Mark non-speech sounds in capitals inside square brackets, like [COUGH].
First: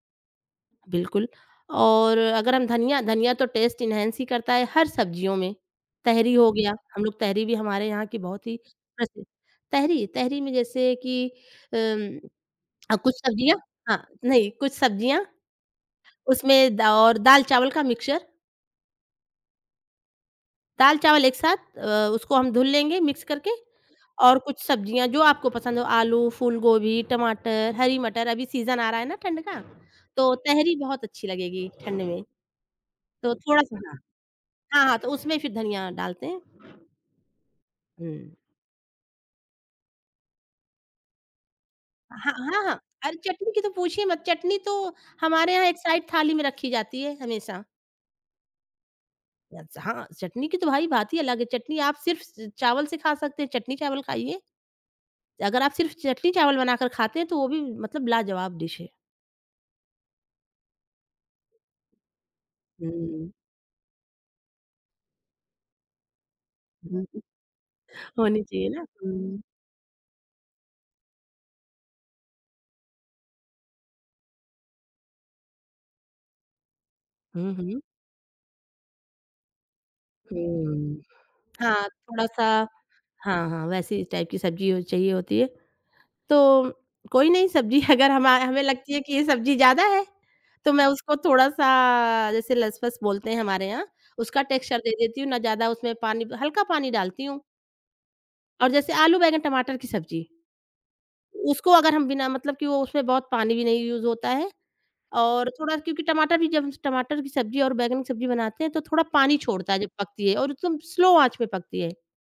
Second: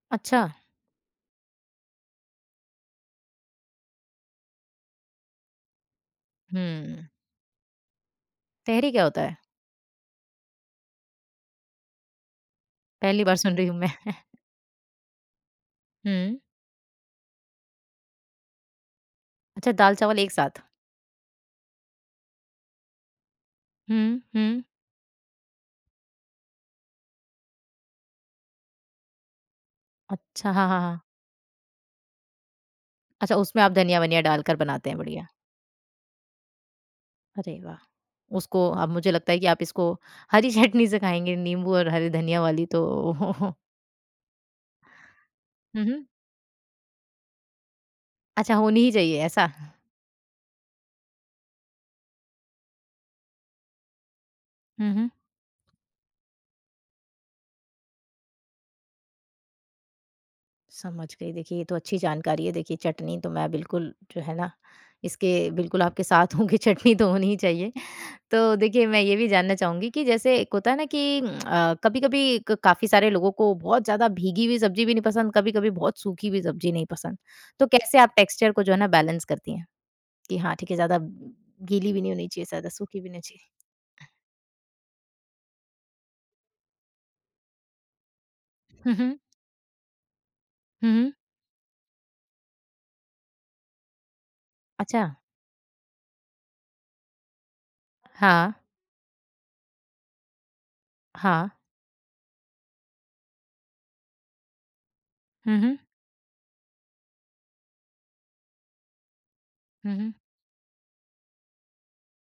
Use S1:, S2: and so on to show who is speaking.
S1: अच्छा।
S2: बिल्कुल, और अगर हम धनिया धनिया तो टेस्ट एन्हांस ही करता है हर सब्ज़ियों में। तहरी हो गया, हम
S1: हुँ।
S2: लोग तहरी भी हमारे यहाँ की बहुत ही
S1: तहरी क्या होता
S2: प्रचलित
S1: है?
S2: तहरी, तहरी में जैसे कि अम, अ, कुछ
S1: पहली बार सुन
S2: सब्ज़ियाँ
S1: रही हूँ मैं।
S2: हाँ,
S1: [CHUCKLES]
S2: नहीं, कुछ सब्ज़ियाँ,
S1: हुँ।
S2: उसमें दा और दाल-चावल का मिक्सचर।
S1: अच्छा, दाल-चावल एक साथ।
S2: दाल-चावल एक साथ अ, उसको हम धुल लेंगे मिक्स करके,
S1: हुँ,
S2: और कुछ
S1: हुँ।
S2: सब्ज़ियाँ जो आपको पसंद हों, आलू, फूलगोभी, टमाटर, हरी मटर, अभी सीज़न आ रहा है ना ठंड का, तो
S1: अच्छा, हाँ,
S2: तहरी
S1: हाँ, हाँ।
S2: बहुत अच्छी लगेगी ठंड में। तो
S1: अच्छा, उसमें आप
S2: थोड़ा-सा हाँ।
S1: धनिया-वनिया डाल कर
S2: हाँ,
S1: बनाते
S2: हाँ
S1: हैं,
S2: तो
S1: बढ़िया।
S2: उसमें फिर धनिया डालते हैं।
S1: अरे वाह!
S2: हुँ।
S1: उसको अब मुझे लगता है कि आप इसको हरी चटनी से खाएँगे, नींबू और हरी
S2: ह हाँ,
S1: धनिया वाली
S2: हाँ।
S1: तो।
S2: अरे! चटनी
S1: [CHUCKLES]
S2: की तो पूछिए मत, चटनी तो हमारे यहाँ एक
S1: हुँ,
S2: साइड
S1: हुँ।
S2: थाली में रखी जाती है हमेशा।
S1: अच्छा, होनी ही चाहिए, ऐसा।
S2: याद से, हाँ, चटनी की तो भाई बात ही अलग है, चटनी आप सिर्फ़ च चावल से खा सकते हैं, चटनी-चावल खाइए।
S1: हुँ, हुँ।
S2: अगर आप सिर्फ़ चटनी-चावल बनाकर खाते हैं, तो वो भी मतलब लाजवाब डिश है।
S1: समझ गई, देखिए ये तो अच्छी जानकारी है। देखिए, चटनी तो
S2: हुँ।
S1: मैं बिल्कुल जो है ना, इसके बिल्कुल आपके साथ हूँ कि चटनी
S2: हुँ,
S1: तो
S2: हुँ।
S1: होनी ही चाहिए।
S2: होनी
S1: तो
S2: चाहिए ना,
S1: देखिए, मैं ये भी
S2: हुँ।
S1: जानना चाहूँगी कि जैसे एक होता है ना कि [CLICKS TONGUE] अ, कभी-कभी क काफ़ी सारे लोगों को बहुत ज़्यादा भीगी हुई सब्ज़ी भी नहीं पसंद, कभी-कभी बहुत सूखी हुई सब्ज़ी नहीं पसंद।
S2: हुँ,
S1: तो
S2: हुँ।
S1: कैसे आप टेक्सचर को जो है ना बैलेंस करती हैं, कि हाँ, ठीक है, ज़्यादा
S2: हुँ। हाँ,
S1: गीली भी नहीं होनी चाहिए,
S2: थोड़ा-सा
S1: ज़्यादा सूखी भी ना छ
S2: हाँ, हाँ, वैसी ही टाइप की सब्ज़ी ओ चाहिए होती है। तो कोई नहीं, सब्ज़ी अगर हमा हमें लगती
S1: हुँ,
S2: है कि
S1: हुँ।
S2: ये सब्ज़ी ज़्यादा है, तो मैं
S1: हुँ, हुँ।
S2: उसको थोड़ा-सा, जैसे लस-फस बोलते हैं हमारे यहाँ, उसका टेक्सचर दे
S1: अच्छा।
S2: देती हूँ, ना ज़्यादा उसमें पानी ब हल्का पानी डालती हूँ।
S1: हाँ।
S2: और जैसे आलू, बैंगन, टमाटर की सब्ज़ी।
S1: हाँ।
S2: उसको अगर हम बिना मतलब कि वो उसमें बहुत पानी भी नहीं यूज़ होता है। और
S1: हुँ,
S2: थोड़ा
S1: हुँ।
S2: क्योंकि टमाटर भी, जब टमाटर की सब्ज़ी और बैंगन की सब्ज़ी बनाते हैं, तो थोड़ा पानी छोड़ता है जब
S1: हुँ, हुँ।
S2: पकती है, और एकदम स्लो आँच पे पकती है।